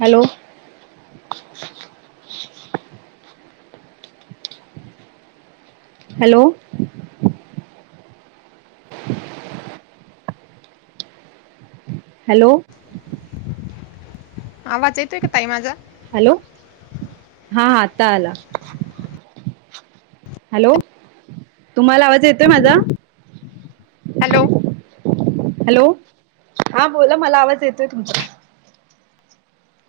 Hello. Hello, [inaudible] hello. आवाज येतोय का ताई माझा? हॅलो, हा आता आला. हॅलो, तुम्हाला आवाज येतोय माझा. हॅलो, हॅलो हा बोला मला आवाज येतोय तुमचा.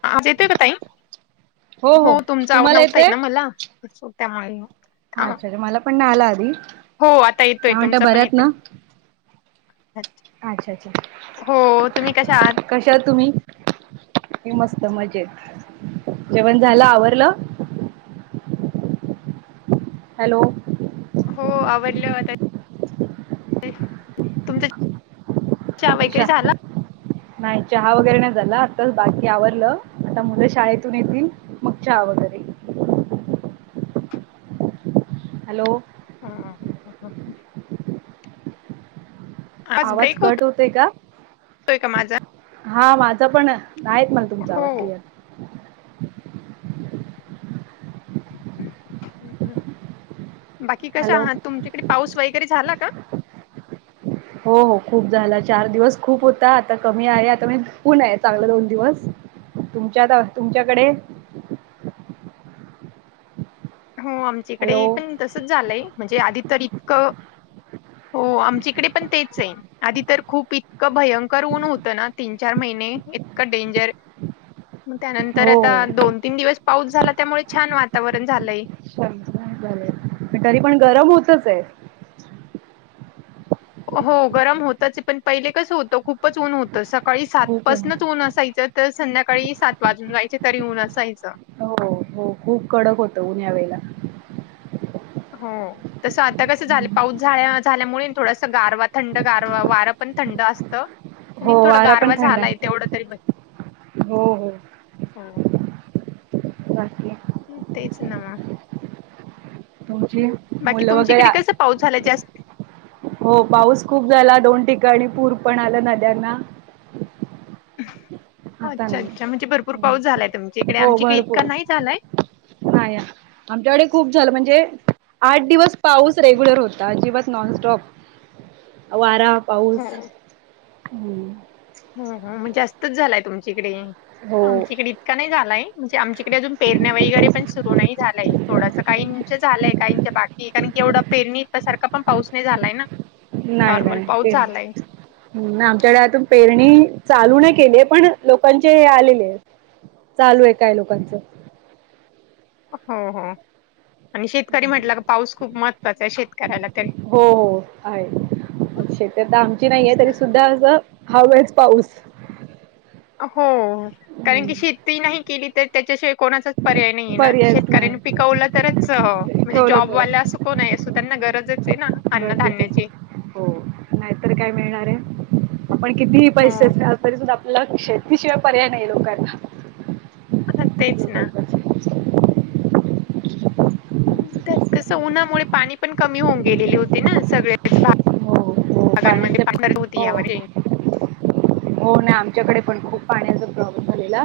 आवाज येतोय का ताई, हो तुमचा आवाज नव्हता येत मला सो त्यामुळे. हा आं अच्छा अच्छा मला पण नाही आला आधी हो आता येतोय काय म्हणता तुमचा पण बऱ्यात येतोय. ना अच्छा, अच्छा अच्छा. आहात? क कशा आहात तुम्ही, मी मस्त मजेत. जेवण झालं आवरलं. हॅलो, हो आवरलं [inaudible] तुमचं अच्छा, नाही चहा वगैरे नाही झाला, आताच बाकी आवरलं आता मुलं शाळेतून येतील. मग चहा वगैरे, हॅलो. हां.. आवाज कट होतोय का. का माझा? हा माझं पण नाही येत मला तुमचा आवाज हो. क्लिअर. बाकी कशा हॅलो आहात तुमच्याकडे पाऊस वगैरे झाला का? हो हो. खूप झाला चार दिवस खूप होता, आता कमी आहे आता ऊन आहे चांगलं दोन दिवस. तुमच्यात तुमच्याकडे हो आमच्या हॅलो ईकडे पण तसच झालंय म्हणजे आधी तर इतकं हो आमच्या इकडे पण तेच आहे. आधी तर खूप इतकं भयंकर ऊन होतं ना, तीन चार महिने इतकं डेंजर मग त्यानंतर हो आता दोन तीन दिवस पाऊस झाला, त्यामुळे छान वातावरण झालंय. [unintelligible] तरी पण गरम होतंच ये. हो गरम होतच पण पहिले कसं होतं खूपच ऊन होतं सकाळी सात पाासूनच ऊन असायचं. तर संध्याकाळी सात वाजून जायचे, तरी ऊन असायचं. हो हो खूप कडक होतं ऊन या वेळेला. हो. तसं आता कसं झालं पाऊस झाल्या झाल्यामुळे ना थोडस गारवा, थंड गारवा वारं पण थंड असतं. आणि हो थोडा वारा पण गारवा थंड झालाय. आहे तेवढं तरी, हो हो हो. बाकी हाय. तेच ना मग. तुमची बाकी मुलं तुमची वगैरे इकडे कसं पाऊस झाला जास्त हो पाऊस खूप झाला, दोन ठिकाणी पूर पण आला नद्यांना. आता अच्छा नाही अच्छा. म्हणजे भरपूर हम्म. पाऊस झालाय तुमच्या इकडे. आमच्या ईकडे इतका नाही झालाय. हाया. आमच्याकडे खूप झालं म्हणजे आठ दिवस पाऊस रेग्युलर होता अजिबात नॉनस्टॉप‌. वारा पाऊस, हो. हम्म. हं हं म्हणजे जास्तच झालंय तुमच्याकडे. हो आमच्याकडे इतका नाही झालाय म्हणजे आमच्याकडे अजून पेरण्या वगैरे पण सुरु नाही झालाय. थोडस काहींचं झालंय, काहीच्या बाक कारण की एवढा पेरणीसारखा पण पाऊस नाही झालाय ना. नाय नॉर्मल नाय. पाऊस झालाय तेच हं आमच्याकडे आजून पेरणी चालू नाही केलीये, पण लोकांचे हे आलेले आहेत. चालू आहे काही लोकांचं. हो हो. आणि शेतकरी म्हटलं का पाऊस खूप महत्त्वाचा आहे शेतकऱ्याला तरी. हो हो आहे. शेतं तर आता आमची तेच नाहीयेत ना तरीसुद्धा असं हवाच पाऊस. अ हो, कारण की शेती नाही केली तर त्याच्याशिवाय कोणाचच पर्याय नाहीये ना. पर्यायच शेतकऱ्यांनं नाही पिकवलं तरच म्हणजे कवलं तर जॉबवाले असो कोण आहे, असो त्यांना गरजच आहे ना? गरजेचच अन्नधान्याची. हो नाहीतर काय मिळणार आहे. आपण कितीही पैसे हो असलं तरी सुद्धा, शेतीशिवाय पर्याय नाही लोकांना. तेच ना. त्यात कसं उन्हामुळे पाणी पण कमी होऊन गेलेली होती ना, सगळे हो हो पाण्याचे हो [unintelligible] [inaudible] हो ना. आमच्याकडे पण खूप पाण्याचा प्रॉब्लेम झालेला.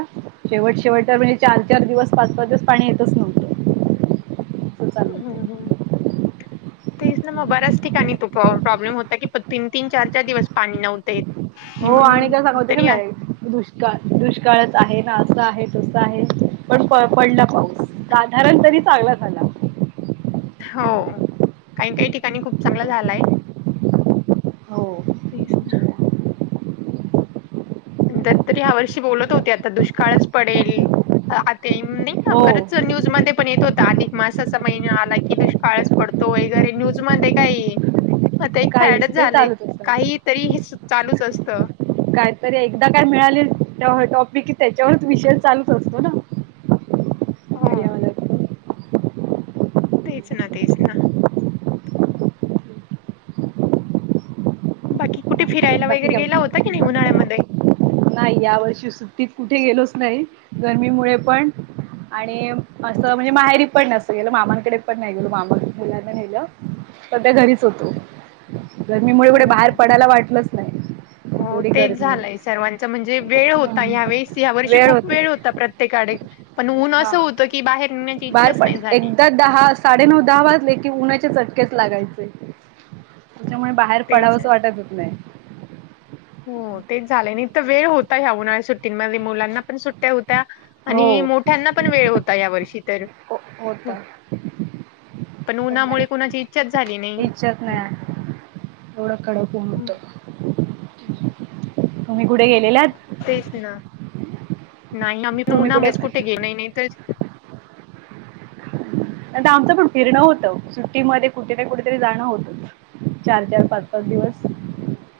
शेवट शेवटला म्ह चार चार दिवस, पाच पाच दिवस पाणी येतंच न्हव हम्म हम्म. [inaudible] तेच ना मग, बऱ्याच ठिकाणी तो प्रॉ प्रॉब्लेम होता की प तीन, तीन, चार, चार दिवस पाणी नव्हतं येत. हो आणि सांगत मग होते तरी आ- की [unintelligible] दुष् ष्काळ दुष्काळच आहे ना असं आहे तसं आहे पण प पडला पाऊस. साधारण तरी चांगला झाला. हो काई काई ठिकाणी खूप चांगला झालाय. हो तेच ना. तरी ह्या वर्षी बोलत होते आता दुष्काळच पडेल. आता ते हे नाही हो का [unintelligible] न्यूजमध्ये पण येत होता, अधिक मासाचा महिना आला की दुष्काळच पडतो वगैरे न्यूजमधे. काहीही आता एक काहीच फॅडच ते झालंय, चालूच काही असतं तरी हे चालूच असतं. कायतरी एकदा काय मिळालेल तेव्हा टॉपिकही त्याच्यावरच विषय चालूच होतो ना. हा. मीडियामध्ये तेच ना, तेच ना. बाकी कुठे फिरायला बाकी वगैरे गेला होता की नाही उन्हाळ्यामध्ये? नाय या वर्षी सुट्टीत कुठे गेलोच नाही गरमीमुळे पण. आणि असं म्हणजे माहेरी पण नसतं गेलं. मामांकडे पण नाही गेलो, मामा मुलांना नेलं. सध्या घरीच होतो. गरमीमुळे हो कुठे हो बाहेर पडायला वाटलंच नाही, एवढी गरमी आहे. सर्वांचा म्हणजे वेळ होता, ह्यावेळेस ह्या वर्षी खूप वेळ होता प्रत्येकाडे. पण ऊन असं हा होतं की बाहेर निघण्याची बाहेर इच्छाच पण नाही झाली. एकदा दहा साडेनऊ दहा वाजले की उन्हाचे चटकेच लागायचे. तेच्यामुळे बाहेर तेच पडावंचं आहे. वाटतच नाही. हो तेच झालंय, नाही तर वेळ होता ह्या उन्हाळ्या सुट्टींमध्ये. मुलांना पण सुट्ट्या होत्या. हो आणि मोठ्यांना पण वेळ होता यावर्षी तर. हो होत हो, पण उन्हामुळे कुणाची इच्छाच झाली नाही. हो हम्म. एवढं कडक ऊन होतं. तुम्ही कुठे गेलेलात? तेच ना. नाही ना मी पण तुम्ही उन्हामुळे कुठे आता गेलेही नाही तर. नाही तर आमचं पण फिरणं होतं, सुट्टीमध्ये कुठे ना कुठेतरी जाणं होतंच. चार चार, पाच पाच दिवस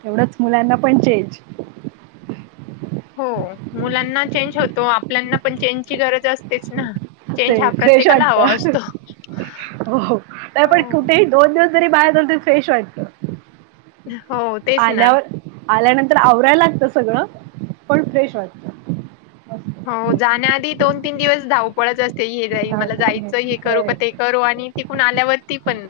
तेवढंच मुलांना पण चेंज. हो मुलांना चेंज होतो, आपल्यांना पण चेंजची गरज असतेच ना. ते चेंज हा फ्रेश प्रत्येकाला हवा वाटतं, असतो. हो. पण हो. कुठेही दोन दिवस जरी बाहेर गेलं तर फ्रेश वाटतं. हो तेच ना. आल्यावर आल्यानंतर आवरायला लागतं सगळं, पण फ्रेश वाट हो जाण्याआधी दोन तीन दिवस धावपळच अस ते हे जाई मला धाव- जायचं हे करू होय. का ते करू आणि तिकून आल्यावरती पण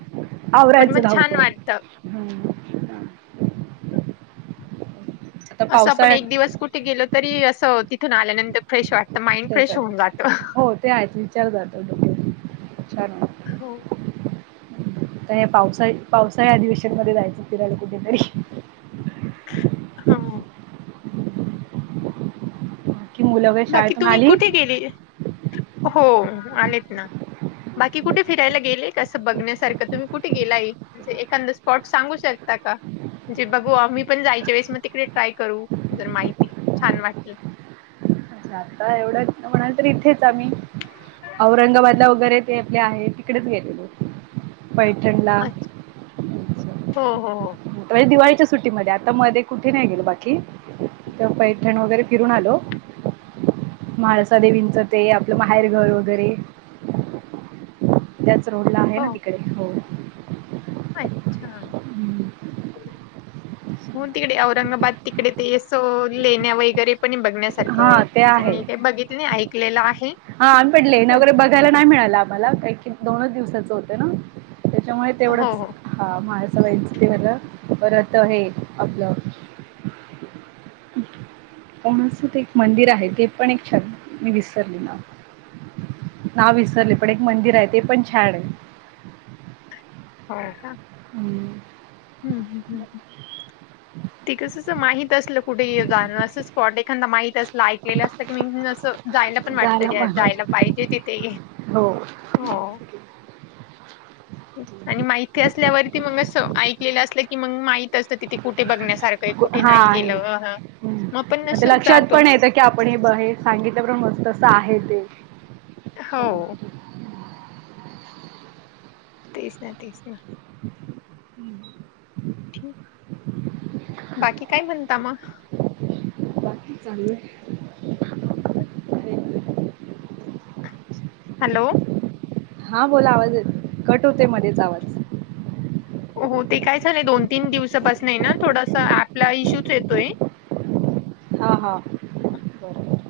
पण मग छान वाटतं. हं हं. [unintelligible] असं आपण एक दिवस कुठे गेलो तरी असं तिथून आल्यानंतर फ्रेश वाटतं, माइंड फ्रेश होऊन जातं. त्याच्यात हो ते आहेच, विचार जात डोक्यातून छान वाटतं. हो. आता हे पावसाळी पावसाळी अधिवेशनमध्ये जायचं फिरायला कुठेतरी. हां. की मुलं वगैरे बाकी शाळेतून तुम्ही आली कुठे गेली? हो आलेत ना. बाकी कुठे फिरायला गेले, कसं बघण्यासारखं तुम्ही कुठे गेलाये? म्हणजे एखांद स्पॉट सांगू शकता का? म्हणजे बघू आम्ही पण जायच्या वेळेस मग तिकडे ट्राय करू. जर माहिती छान वाटलं. अच्छा, आता एवढ्यात म्हणाल तर इथेच आम्ही औरंगाबादला वगैरे ते आपले आहे तिकडेच गेलेलो. पैठणला अच्छा असं. हो हो होय दिवाळीच्या सुट्टीमध्ये. आता मध्ये कुठे नाही गेलो बाकी. तर पैठण वगैरे फिरून आलो. म्हळसा देेवींचं ते आपलं माहेरघर वगैरे त्याच रोडला आहे हो ना तिकडे हो. अच्छा. हम्म. हो तिकडे औरंगाबाद तिकडे ते असं लेण्या वगैरे पण बघ बघण्यासारखं हां ते म्हणजे आहे मी काय बघितलेलं ऐकलेलं आहे. त्याला नाही मिळालं आम्हाला, कायकी दोनच दिवसाच होतय ना, त्याच्यामुळे हो तेवढच. हो हो हा म्हाळसाबाईंच ते झालं, ‌परत हे आपलं कोणाच तरी एक मंदिर आहे, ते पण एक छान मी विसरली नाव. नाव विसरले पण एक मंदिर आहे, ते पण छान आहे. हो का हम्म. हम्म हम्म हम्म हम्म. [inaudible] ते कसं असं माहित असलं कुठे ये जाणं असं स्पॉट एखादा माहित असलं, ऐकलेलं असलं का नाई म असं जायला पण वाटतं झाला घ्या माझा जायला पाहिजे तिथेही. हो हो. आणि माहिती असल्यावरती, मग अस ऐकलेलं असलं की, मग माहित असतं तिथे कुठे बघण्यास हां.. आपण मग ते असं लक्षात जातो पण ना. येतं की आपण हे बहे. सांगितलं प्रमाणे मस्त असं आहे ते. अच्छा. हो. तेच ना, तेच ना. [inaudible] हम्म. बाकी काय, म्हणता मग. बाकी चालू आहे. [unintelligible] [inaudible] हॅलो. हा बोला आवाज येतोय, कट होते मध्येच आवाज. हो ते काय झालंय दोन तीन दिवसापासून आहे, ना थोडास ऍपला इश्यूच येतोय. हां हां बरोबर.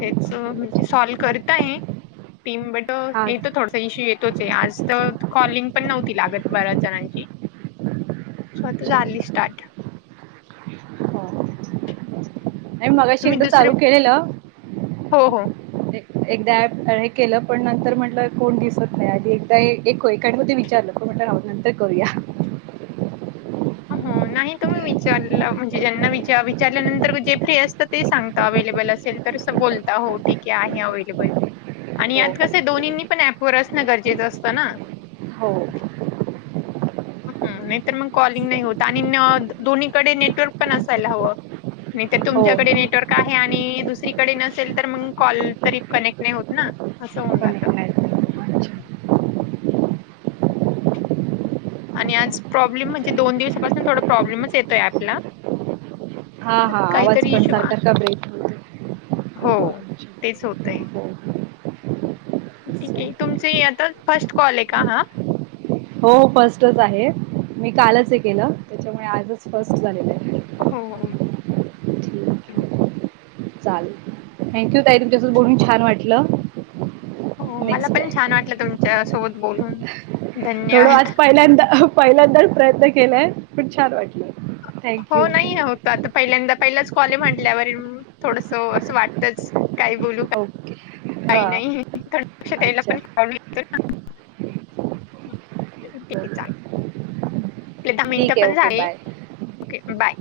तेच म्हणजे सॉल्व करता आहे टीम बेट हा येतं थोडं तर इशू येतोच ये, आज तर कॉलिंग पण नव्हती लागत बऱ्याच जणांची. स्वतः झाली अच्छा. स्टार्ट. हो नाही मगाशी तुम्ही एकदा दुसरे चालू केलेलं. हो, हो. एकदा ॲप हे केलं पण नंतर म्हटलं, कोण दिसत नाही आधी एकदा एक एका म ते विचारलं. तो म्हटला रावत नंतर करू या. हो नाही तुम्ही विचारला म्हणजे, ज्यांना विचार विचारल्यानंतर जे फ्री असतं ते सांगता अवे्लेबल असेल. तरस बोलता हो ठीक आहे अवेलेबल. आणि हो यात कसं दोन्हींनी पण ऍपवर असणं गरजेचं असतं ना. हो. हम्म. नाही तर मग कॉल. नाही होत, आणि दोन्हीकडे नेटवर्क पण असायला हवं. नाही तर हो तुमच्याकडे नेटवर्क आहे, आणि दुसरीकडे नसेल तर मग कॉल तरी कनेक्ट नाही होत ना. असं होवून जात. कनेक्ट नाही झालं. अच्छा. आणि आज प्रॉब्लेम म्हणजे दोन दिवसापासून थोडा प्रॉब्लेमच येतोय ॲपला. हा हा आवाज पण इश्यू सारखा का ब्रेक होतोय. हो, तेच होतंय. हो हो. ठीक आहे. तुमच ही आता फर्स्ट कॉल आहे का हा. हो फर्स्टच आहे. मी कालच हे केलं, त्यांच्यामुळे आजच फर्स्ट झालेलं आहे. हो. ठीक हं. चालेल थँक्यू ताई तुमच्यासोब बोलून छान वाटलं. हो. मला नेक्स्ट पण टाईम छान वाटलं, तुमच्या सोबत बोलून. थोडं धन्यवाद. आज पहिल्यांदा, पहिल्यांदा प्रयत्न केलाय पण छान वाटलं. थँक्यू हो नाहीे होत. आता पहिल्यांदा पहिलाच कॉल आहे, म्हटल्यावर थोडंसं असं वाटतंच काय बोलू. ओके. काही हां नाही थोड्या लक्षात यायला अच्छा [unintelligible] येतो ना. ठीक हो आहे चाल. ते दहा ठीक मिनिटं आहे पण ओके झाले बाय ओके बाय.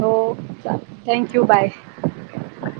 हो चाल थँक्यू बाय. बाय.